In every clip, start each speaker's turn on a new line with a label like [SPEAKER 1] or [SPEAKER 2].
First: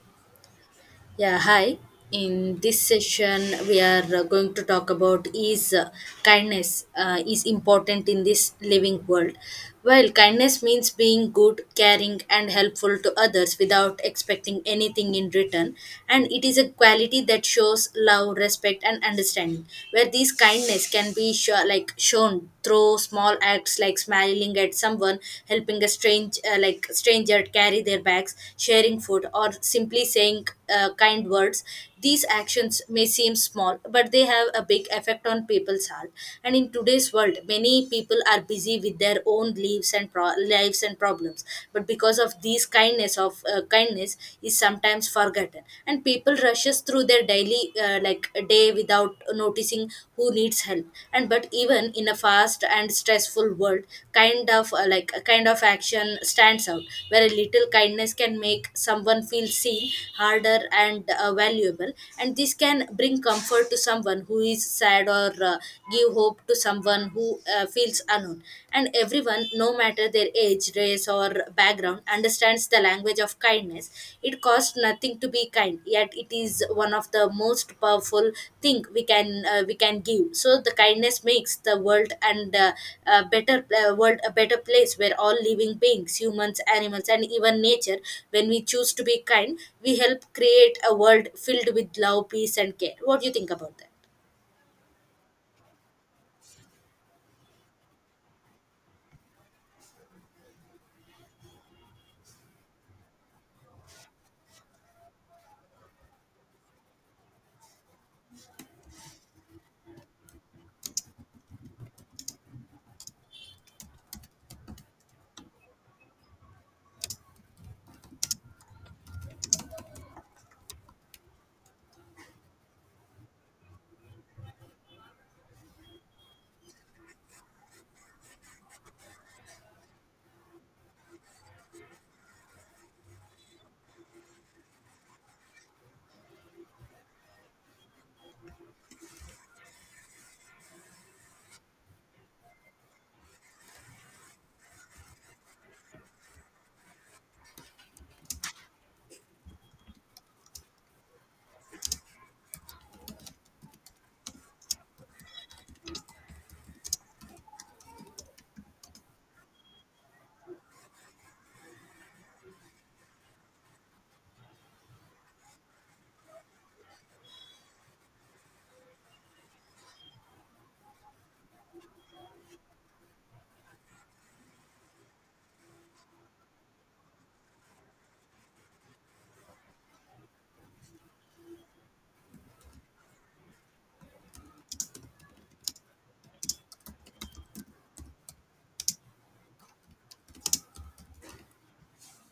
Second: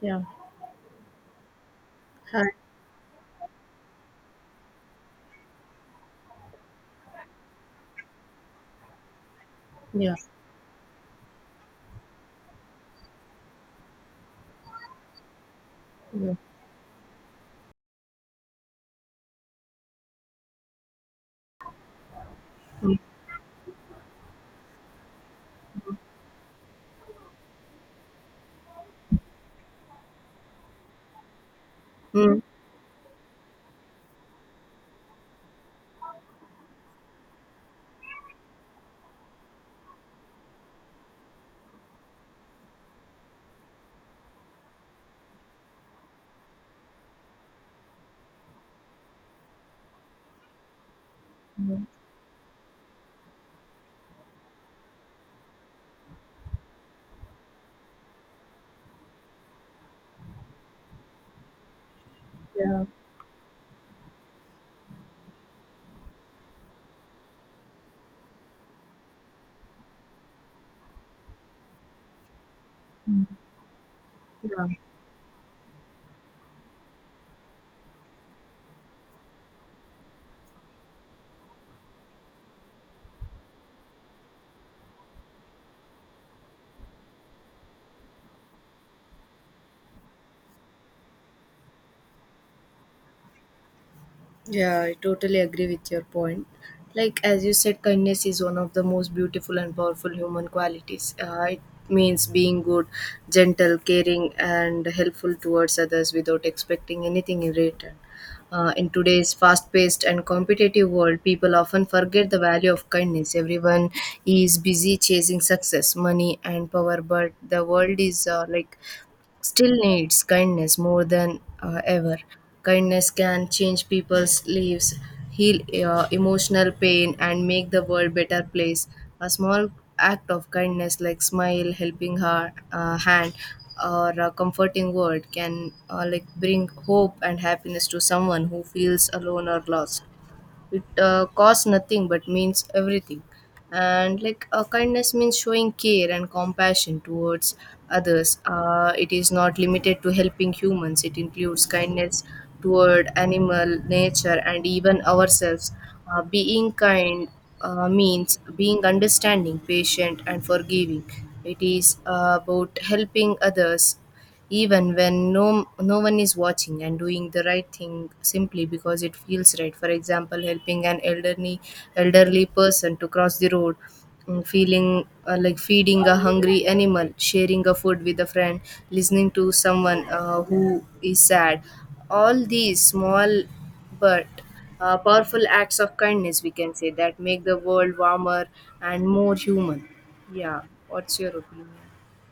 [SPEAKER 1] Yeah.
[SPEAKER 2] Yeah, hi.
[SPEAKER 1] Hi.
[SPEAKER 2] In this session, we are going to talk about is kindness is important in this living world. Well,
[SPEAKER 1] Yeah.
[SPEAKER 2] kindness means being good, caring, and helpful to others without expecting anything in return, and
[SPEAKER 1] Yeah.
[SPEAKER 2] it is a quality that shows love, respect, and understanding. Where this kindness can be shown through small acts like smiling at someone, helping a stranger carry their bags, sharing food, or simply saying kind words. These
[SPEAKER 1] Mm.
[SPEAKER 2] actions may seem small, but they have a big effect on people's heart. And in today's world, many people are busy with their own lives and lives and problems. But because of these kindness of kindness is sometimes forgotten, and people rushes through their daily daily like a day without noticing who needs help and but
[SPEAKER 1] Mm.
[SPEAKER 2] even in a fast and stressful world kind of like a kind of action stands out where a little kindness can make someone feel seen harder and valuable, and this
[SPEAKER 1] Yeah.
[SPEAKER 2] can bring comfort to someone who is sad or give hope to someone who feels alone, and everyone, no matter their age, race, or background, understands the language
[SPEAKER 1] Mm.
[SPEAKER 2] of kindness. It
[SPEAKER 1] Yeah.
[SPEAKER 2] costs nothing to be kind, yet it is one of the most powerful thing we can give. So the kindness makes the world and a better world, a better place where all living beings, humans, animals, and even nature, when we choose to be kind, we help create a world filled with love, peace, and care. What do you think about that?
[SPEAKER 1] Yeah, I totally agree with your point. Like as you said, kindness is one of the most beautiful and powerful human qualities. It means being good, gentle, caring, and helpful towards others without expecting anything in return. In today's fast paced and competitive world, people often forget the value of kindness. Everyone is busy chasing success, money, and power, but the world is like still needs kindness more than ever. Kindness can change people's lives, heal emotional pain, and make the world better place. A small act of kindness, like smile, helping her hand, or a comforting word, can like bring hope and happiness to someone who feels alone or lost. It costs nothing but means everything. And like kindness means showing care and compassion towards others. It is not limited to helping humans. It includes kindness toward animal nature and even ourselves. Being kind means being understanding patient and forgiving. It is about helping others even when no one is watching and doing the right thing simply because it feels right. For example, helping an elderly person to cross the road, mm, feeling like feeding a hungry animal, sharing a food with a friend, listening to someone who is sad. All these small but powerful acts of kindness, we can say, that make the world warmer and more human. Yeah. What's your opinion?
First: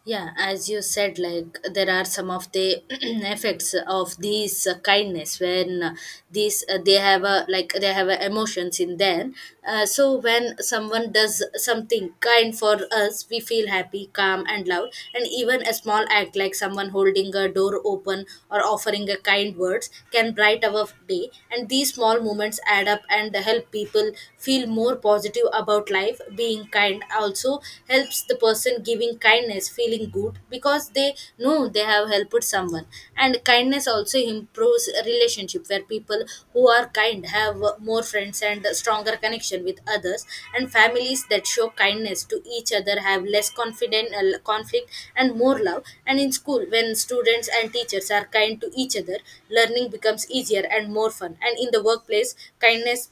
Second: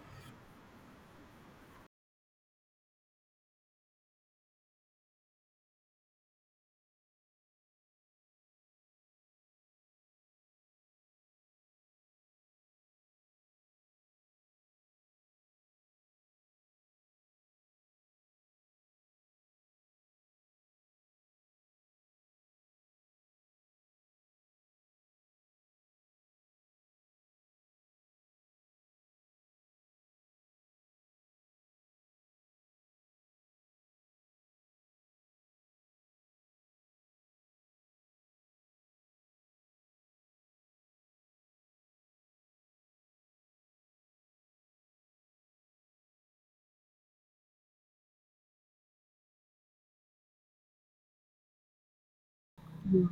[SPEAKER 2] Yeah, as you said, like there are some of the effects of these kindness when these they have a like they have a emotions in them. So when someone does something kind for us, we feel happy, calm, and loud, and even a small act like someone holding a door open or offering a kind words can bright our day, and these small moments add up and help people feel more positive about life. Being kind also helps the person giving kindness feeling good because they know they have helped someone, and kindness also improves relationship where people who are kind have more friends and stronger connection with others, and families that show kindness to each other have less confident conflict and more love. And in school, when students and teachers are kind to each other, learning becomes easier and more fun. And in the workplace, kindness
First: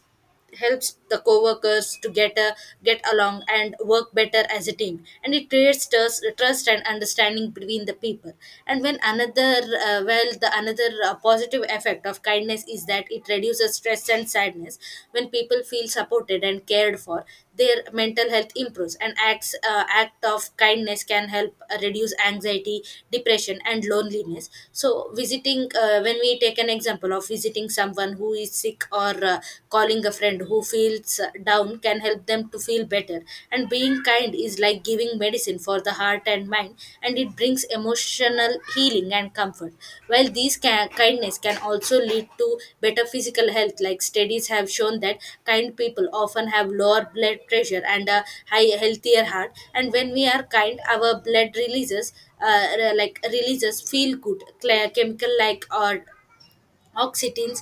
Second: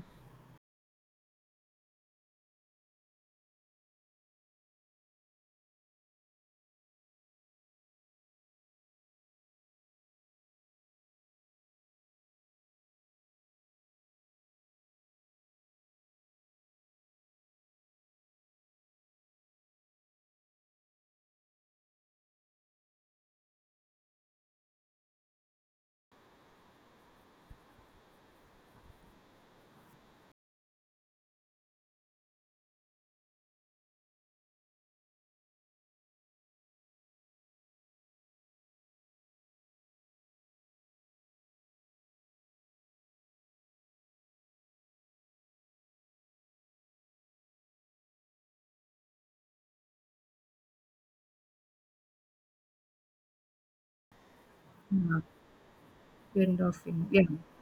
[SPEAKER 2] helps the co-workers to get along and work better as a team, and it creates trust and understanding between the people. And when another well the another positive effect of kindness is that it reduces stress and sadness. When people feel supported and cared for, their mental health improves, and act of kindness can help reduce anxiety, depression, and loneliness. So visiting when we take an example of visiting someone who is sick or calling a friend who feels down can help them to feel better, and being kind is like giving medicine for the heart and mind time, and it brings emotional healing and comfort. While these kindness can also lead to better physical health, like studies have shown that kind people often have lower blood pressure and a high healthier heart. And when we are kind, our blood releases releases feel good
[SPEAKER 1] Yeah.
[SPEAKER 2] chemical like or
[SPEAKER 1] end of Yeah.
[SPEAKER 2] oxytocin,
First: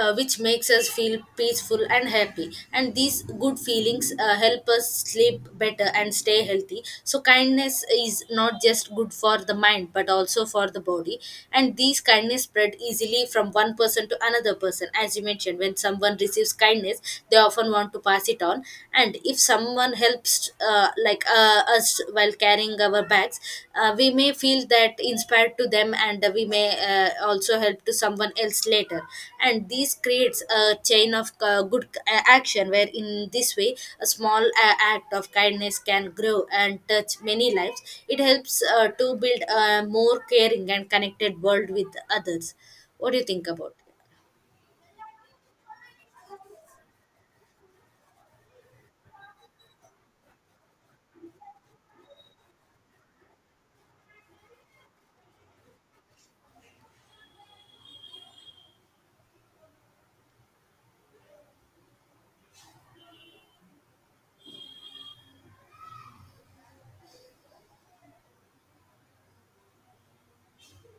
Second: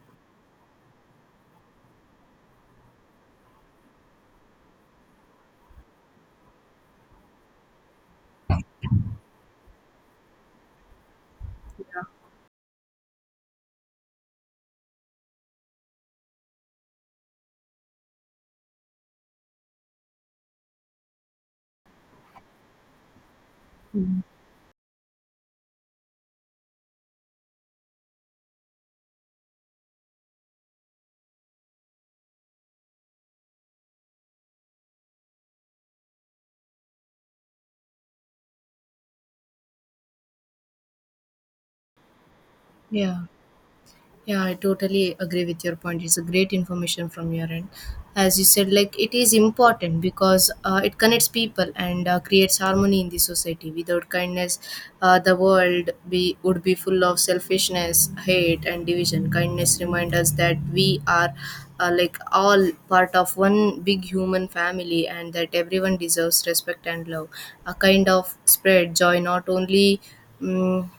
[SPEAKER 2] which makes us feel peaceful and happy, and these good feelings help us sleep better and stay healthy. So kindness is not just good for the mind but also for the body, and these kindness spread easily from one person to another person. As you mentioned, when someone receives kindness, they often want to pass it on. And if someone helps us while carrying our bags, we may feel that inspired to them, and we may also help to someone else later, and this creates a chain of good action. Where in this way, a small act of kindness can grow and touch many lives. It helps to build a more caring and connected world with others. What
[SPEAKER 1] Yeah,
[SPEAKER 2] do you think about it?
[SPEAKER 1] yeah, I totally agree with your point. It's a great information from your end. As you said, like it is important because it connects people and creates harmony in the society. Without kindness, the world be would be full of selfishness, hate, and division. Kindness reminds us that we are like all part of one big human family and that everyone deserves respect and love. A kind of spread joy, not only. Mm,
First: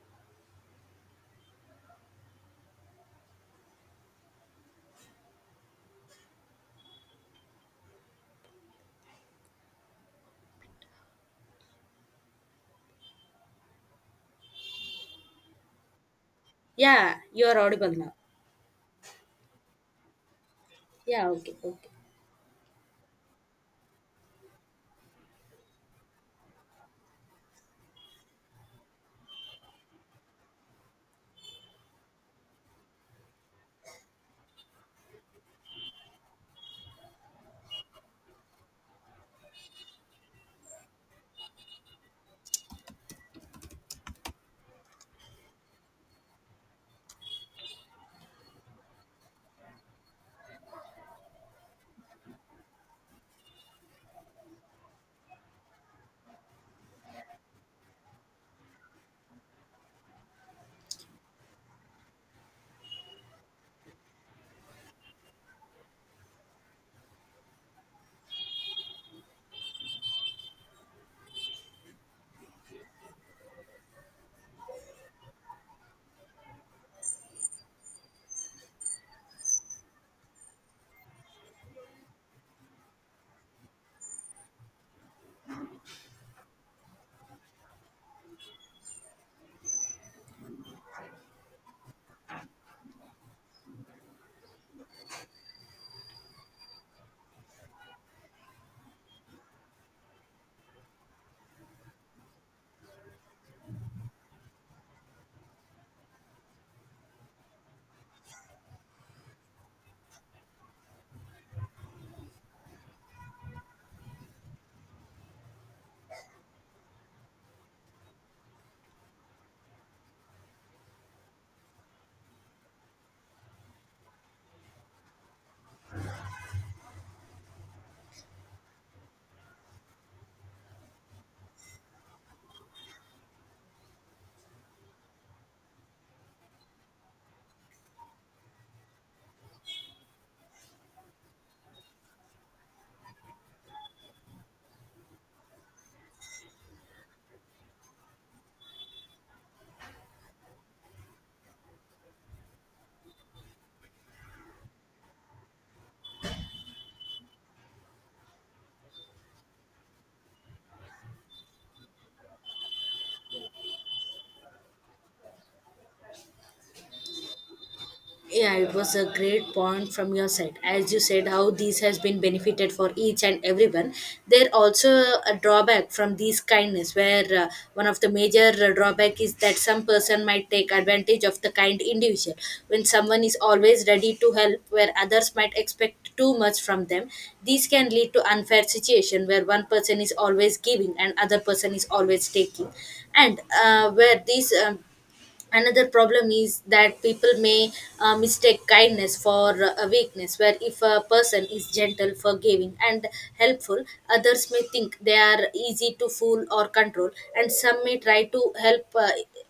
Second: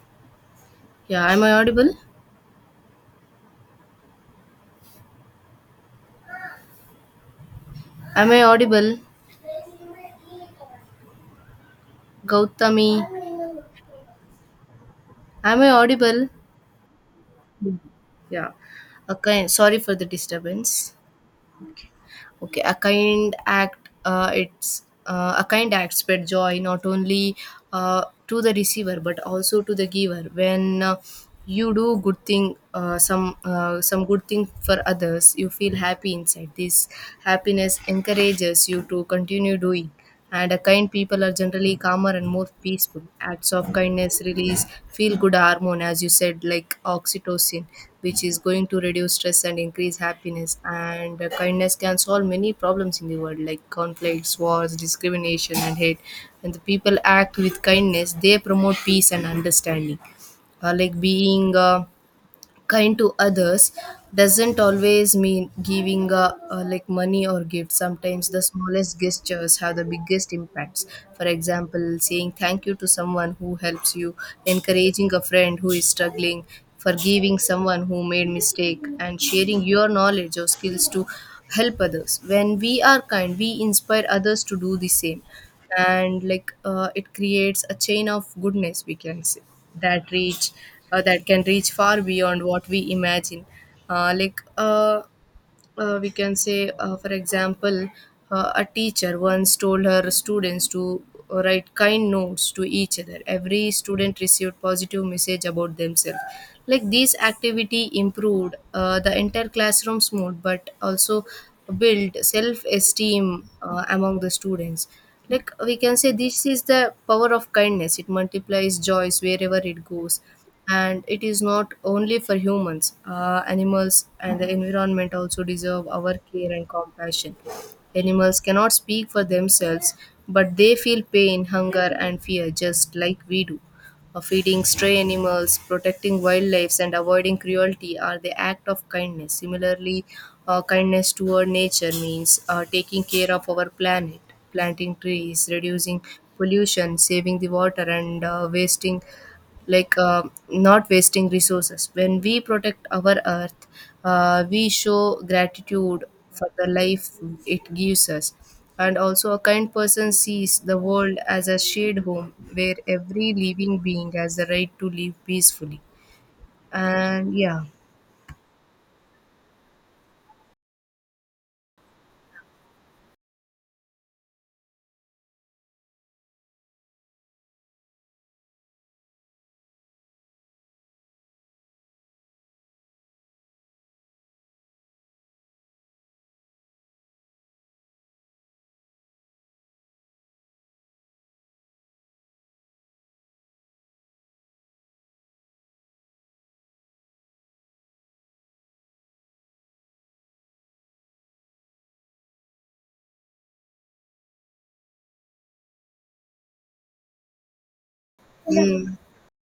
[SPEAKER 1] yeah, am I audible? Am I audible? Gautami, am I audible?
[SPEAKER 2] Yeah, you are audible now.
[SPEAKER 1] Yeah. A kind, sorry for the disturbance.
[SPEAKER 2] Yeah, okay, okay.
[SPEAKER 1] Okay, a kind act. It's A kind act spread joy, not only to the receiver but also to the giver. When you do good thing, some good thing for others, you feel happy inside. This happiness encourages you to continue doing. And kind people are generally calmer and more peaceful. Acts of kindness release feel good hormone, as you said, like oxytocin, which is going to reduce stress and increase happiness. And kindness can solve many problems in the world, like conflicts, wars, discrimination, and hate. When the people act with kindness, they promote peace and understanding. Being kind to others doesn't always mean giving a, like money or gifts. Sometimes the smallest gestures have the biggest impacts. For example, saying thank you to someone who helps you, encouraging a friend who is struggling, forgiving someone who made mistake, and sharing your knowledge or skills to help others. When we are kind, we inspire others to do the same. And it creates a chain of goodness, we can say, that reach that can reach far beyond what we imagine. uh, like uh, we can say, for example, a teacher once told her students to write kind notes to each other. Every student received positive message about themselves. Like this activity improved the entire classroom's mood, but also built self-esteem among the students. Like we can say, this is the power of kindness. It multiplies joys wherever it goes. And it is not only for humans. Animals and the environment also deserve our care and compassion. Animals cannot speak for themselves, but they feel pain, hunger, and fear just like we do. Feeding stray animals, protecting wildlife, and avoiding cruelty are the act of kindness. Similarly, kindness toward nature means taking care of our planet, planting trees, reducing pollution, saving the water, and wasting like not wasting resources. When we protect our earth, we show gratitude for the life it gives us. And also, a kind person sees the world as a shared home where every living being has the right to live peacefully. And yeah.
[SPEAKER 2] Yeah, it was a great point from your side. As you said, how this has been benefited for each and everyone. There also a drawback from these kindness, where one of the major drawback is that some person might take advantage of the kind individual. When someone is always ready to help, where others might expect too much from them, these can lead to unfair situation where one person is always giving and other person is always taking, and where these another problem is that people may mistake kindness for a weakness, where if a person is gentle, forgiving, and helpful, others may think they are easy to fool or control, and some may try to help
[SPEAKER 1] Mm.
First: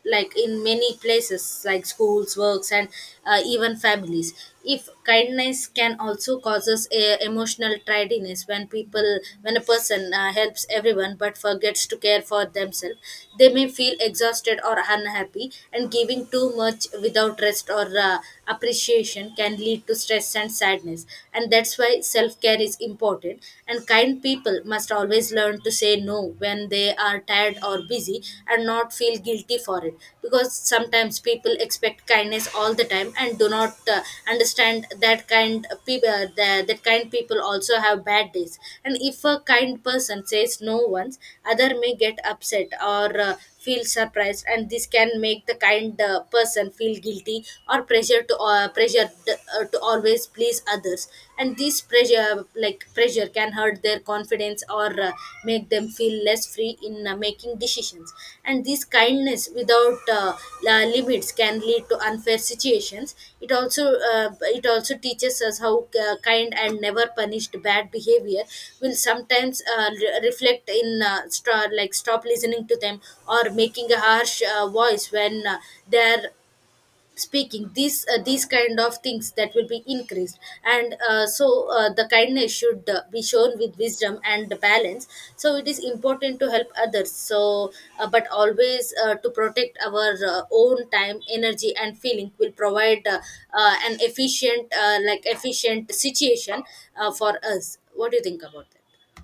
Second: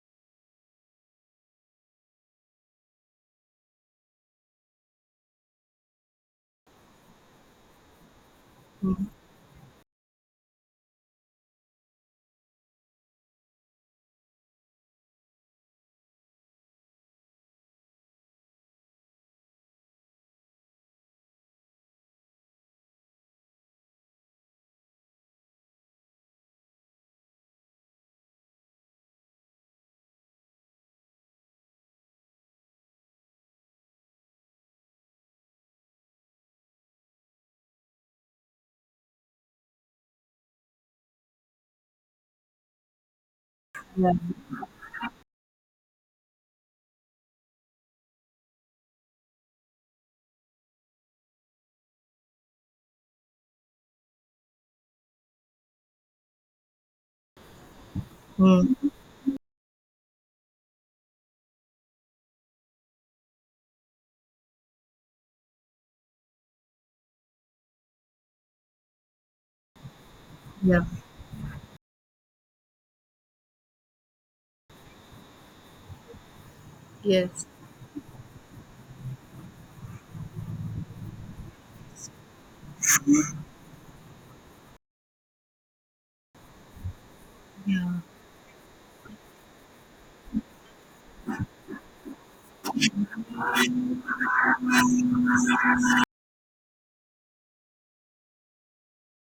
[SPEAKER 2] like in many places like schools, works, and even families. If kindness can also causes a emotional tidiness, when people when a person helps everyone but forgets to care for themselves, they may feel exhausted or unhappy, and giving too much without rest or appreciation can lead to stress and sadness. And that's why self-care is important, and kind people must always learn to say no when they are tired or busy, and not feel guilty for it, because sometimes people expect kindness all the time and do not understand that kind people that, that kind people also have bad days. And if a kind person says no once, other may get upset or feel
[SPEAKER 1] Yeah.
[SPEAKER 2] surprised, and this can make the kind person feel guilty or pressure to pressure to always please others, and this pressure can hurt their confidence or make them feel less free in making decisions. And this
[SPEAKER 1] Mm.
[SPEAKER 2] kindness without limits can lead to unfair situations. It also teaches us how kind and never punished bad behavior will sometimes reflect
[SPEAKER 1] Yeah.
[SPEAKER 2] in stop listening to them or making a harsh voice when they are
[SPEAKER 1] Yes.
[SPEAKER 2] speaking. These these kind of things that will be increased. And so The kindness should be shown with wisdom and the balance. So it is important to help others, but always to protect our own time, energy, and feeling will provide an efficient situation for us. What do you think about that?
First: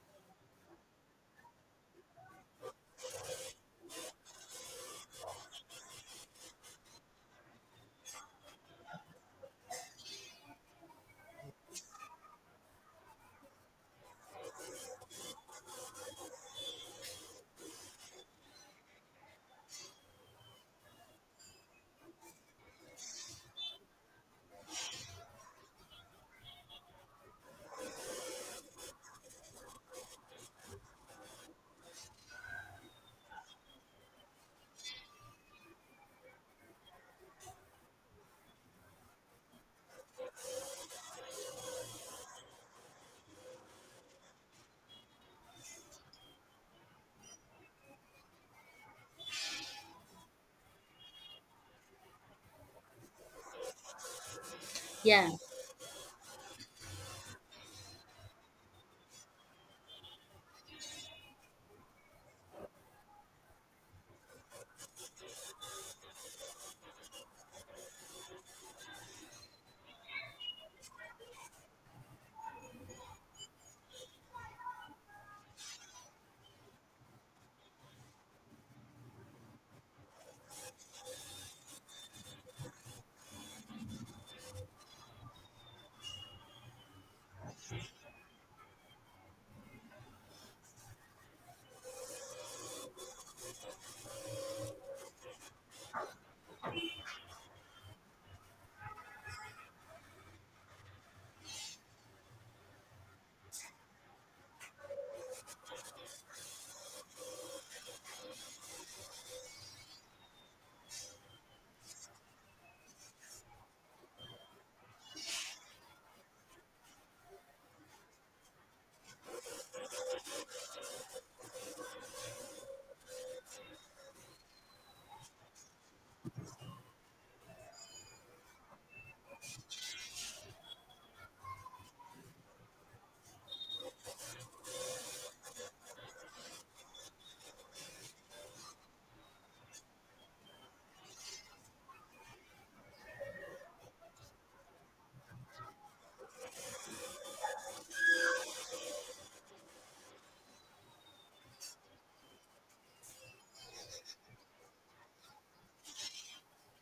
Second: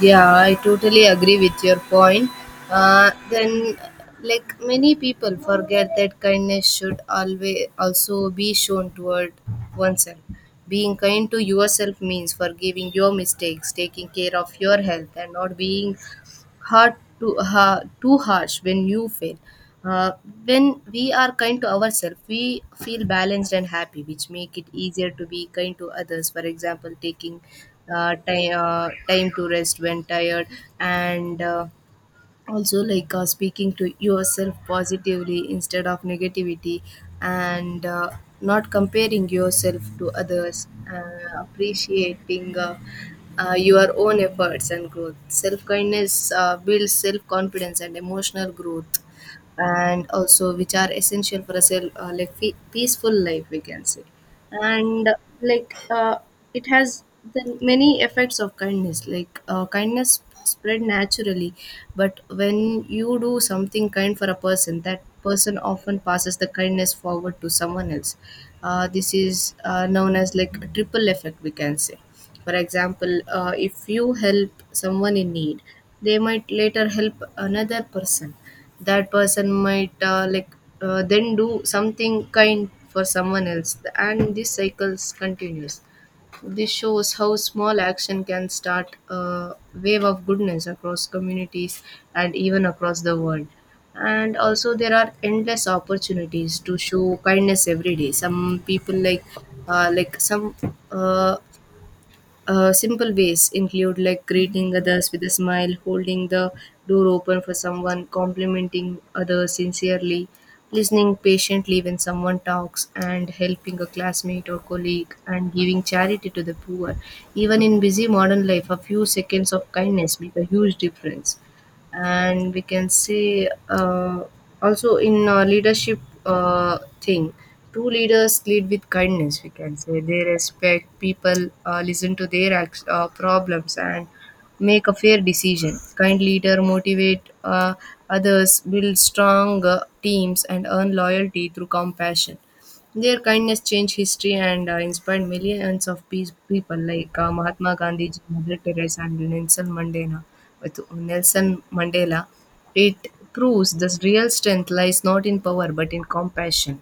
[SPEAKER 1] Yeah, I totally agree with your point. Then, like many people forget that kindness should always also be shown toward oneself. Being kind to yourself means forgiving your mistakes, taking care of your health, and not being hard to ha too harsh when you fail. Uh, when we are kind to ourselves, we feel balanced and happy, which make it easier to be kind to others. For example, taking time to rest when tired, and also speaking to yourself positively instead of negativity, and not comparing yourself to others, appreciating your own efforts and growth. Self kindness builds self confidence and emotional growth, and also which are essential for a peaceful life, we can say. And
[SPEAKER 2] Yeah.
[SPEAKER 1] like It has the many effects of kindness. Kindness spread naturally, but when you do something kind for a person, that person often passes the kindness forward to someone else. This is known as like a triple effect, we can say. For example, if you help someone in need, they might later help another person. That person might then do something kind for someone else, and this cycles continues. This shows how small action can start a wave of goodness across communities and even across the world. And also there are endless opportunities to show kindness every day. Some people like some uh, Simple ways include like greeting others with a smile, holding the door open for someone, complimenting others sincerely, listening patiently when someone talks, and helping a classmate or colleague, and giving charity to the poor. Even in busy modern life, a few seconds of kindness make a huge difference. And we can say, also in leadership thing true leaders lead with kindness, we can say. They respect people, listen to their acts, problems, and make a fair decision. Kind leader motivate others, build strong teams, and earn loyalty through compassion. Their kindness changed history and inspired millions of peace people like Mahatma Gandhi, Mother Teresa, and Nelson Mandela. With Nelson Mandela, it proves the real strength lies not in power but in compassion.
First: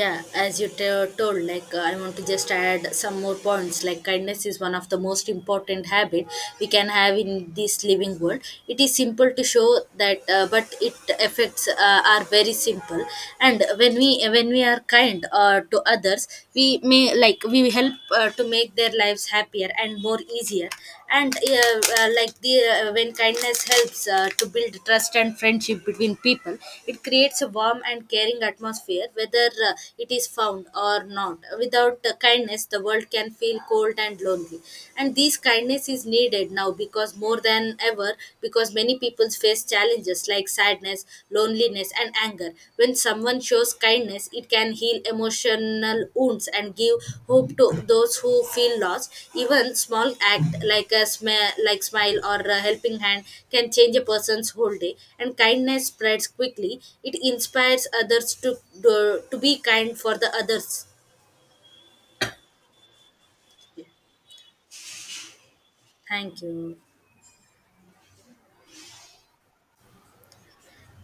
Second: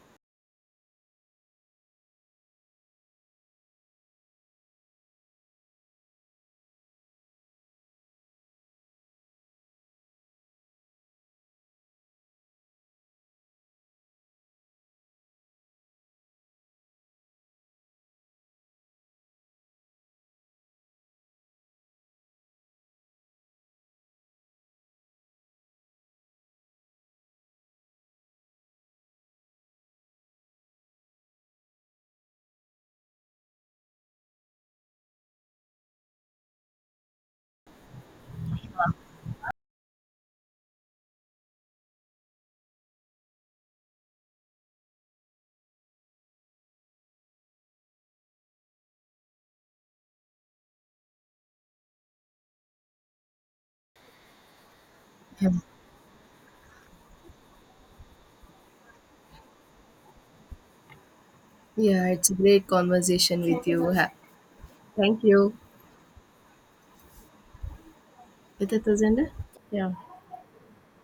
[SPEAKER 2] Yeah, as you told, like I want to just add some more points, like kindness is one of the most important habit we can have in this living world. It is simple to show that but it effects are very simple. And when we are kind to others, we may like we help to make their lives happier and more easier. And like the when kindness helps to build trust and friendship between people, it creates a warm and caring atmosphere whether it is found or not. Without kindness, the world can feel cold and lonely. And this kindness is needed now because more than ever, because many people face challenges like sadness, loneliness, and anger. When someone shows kindness, it can heal emotional wounds and give hope to those who feel lost. Even small act like a smile or a helping hand can change a person's whole day. And
[SPEAKER 1] Yeah.
[SPEAKER 2] kindness spreads quickly. It inspires others to be kind for the others.
[SPEAKER 1] Yeah, it's a great conversation with you. Ha- Thank you.
[SPEAKER 2] Thank you.
[SPEAKER 1] Is it Azenda?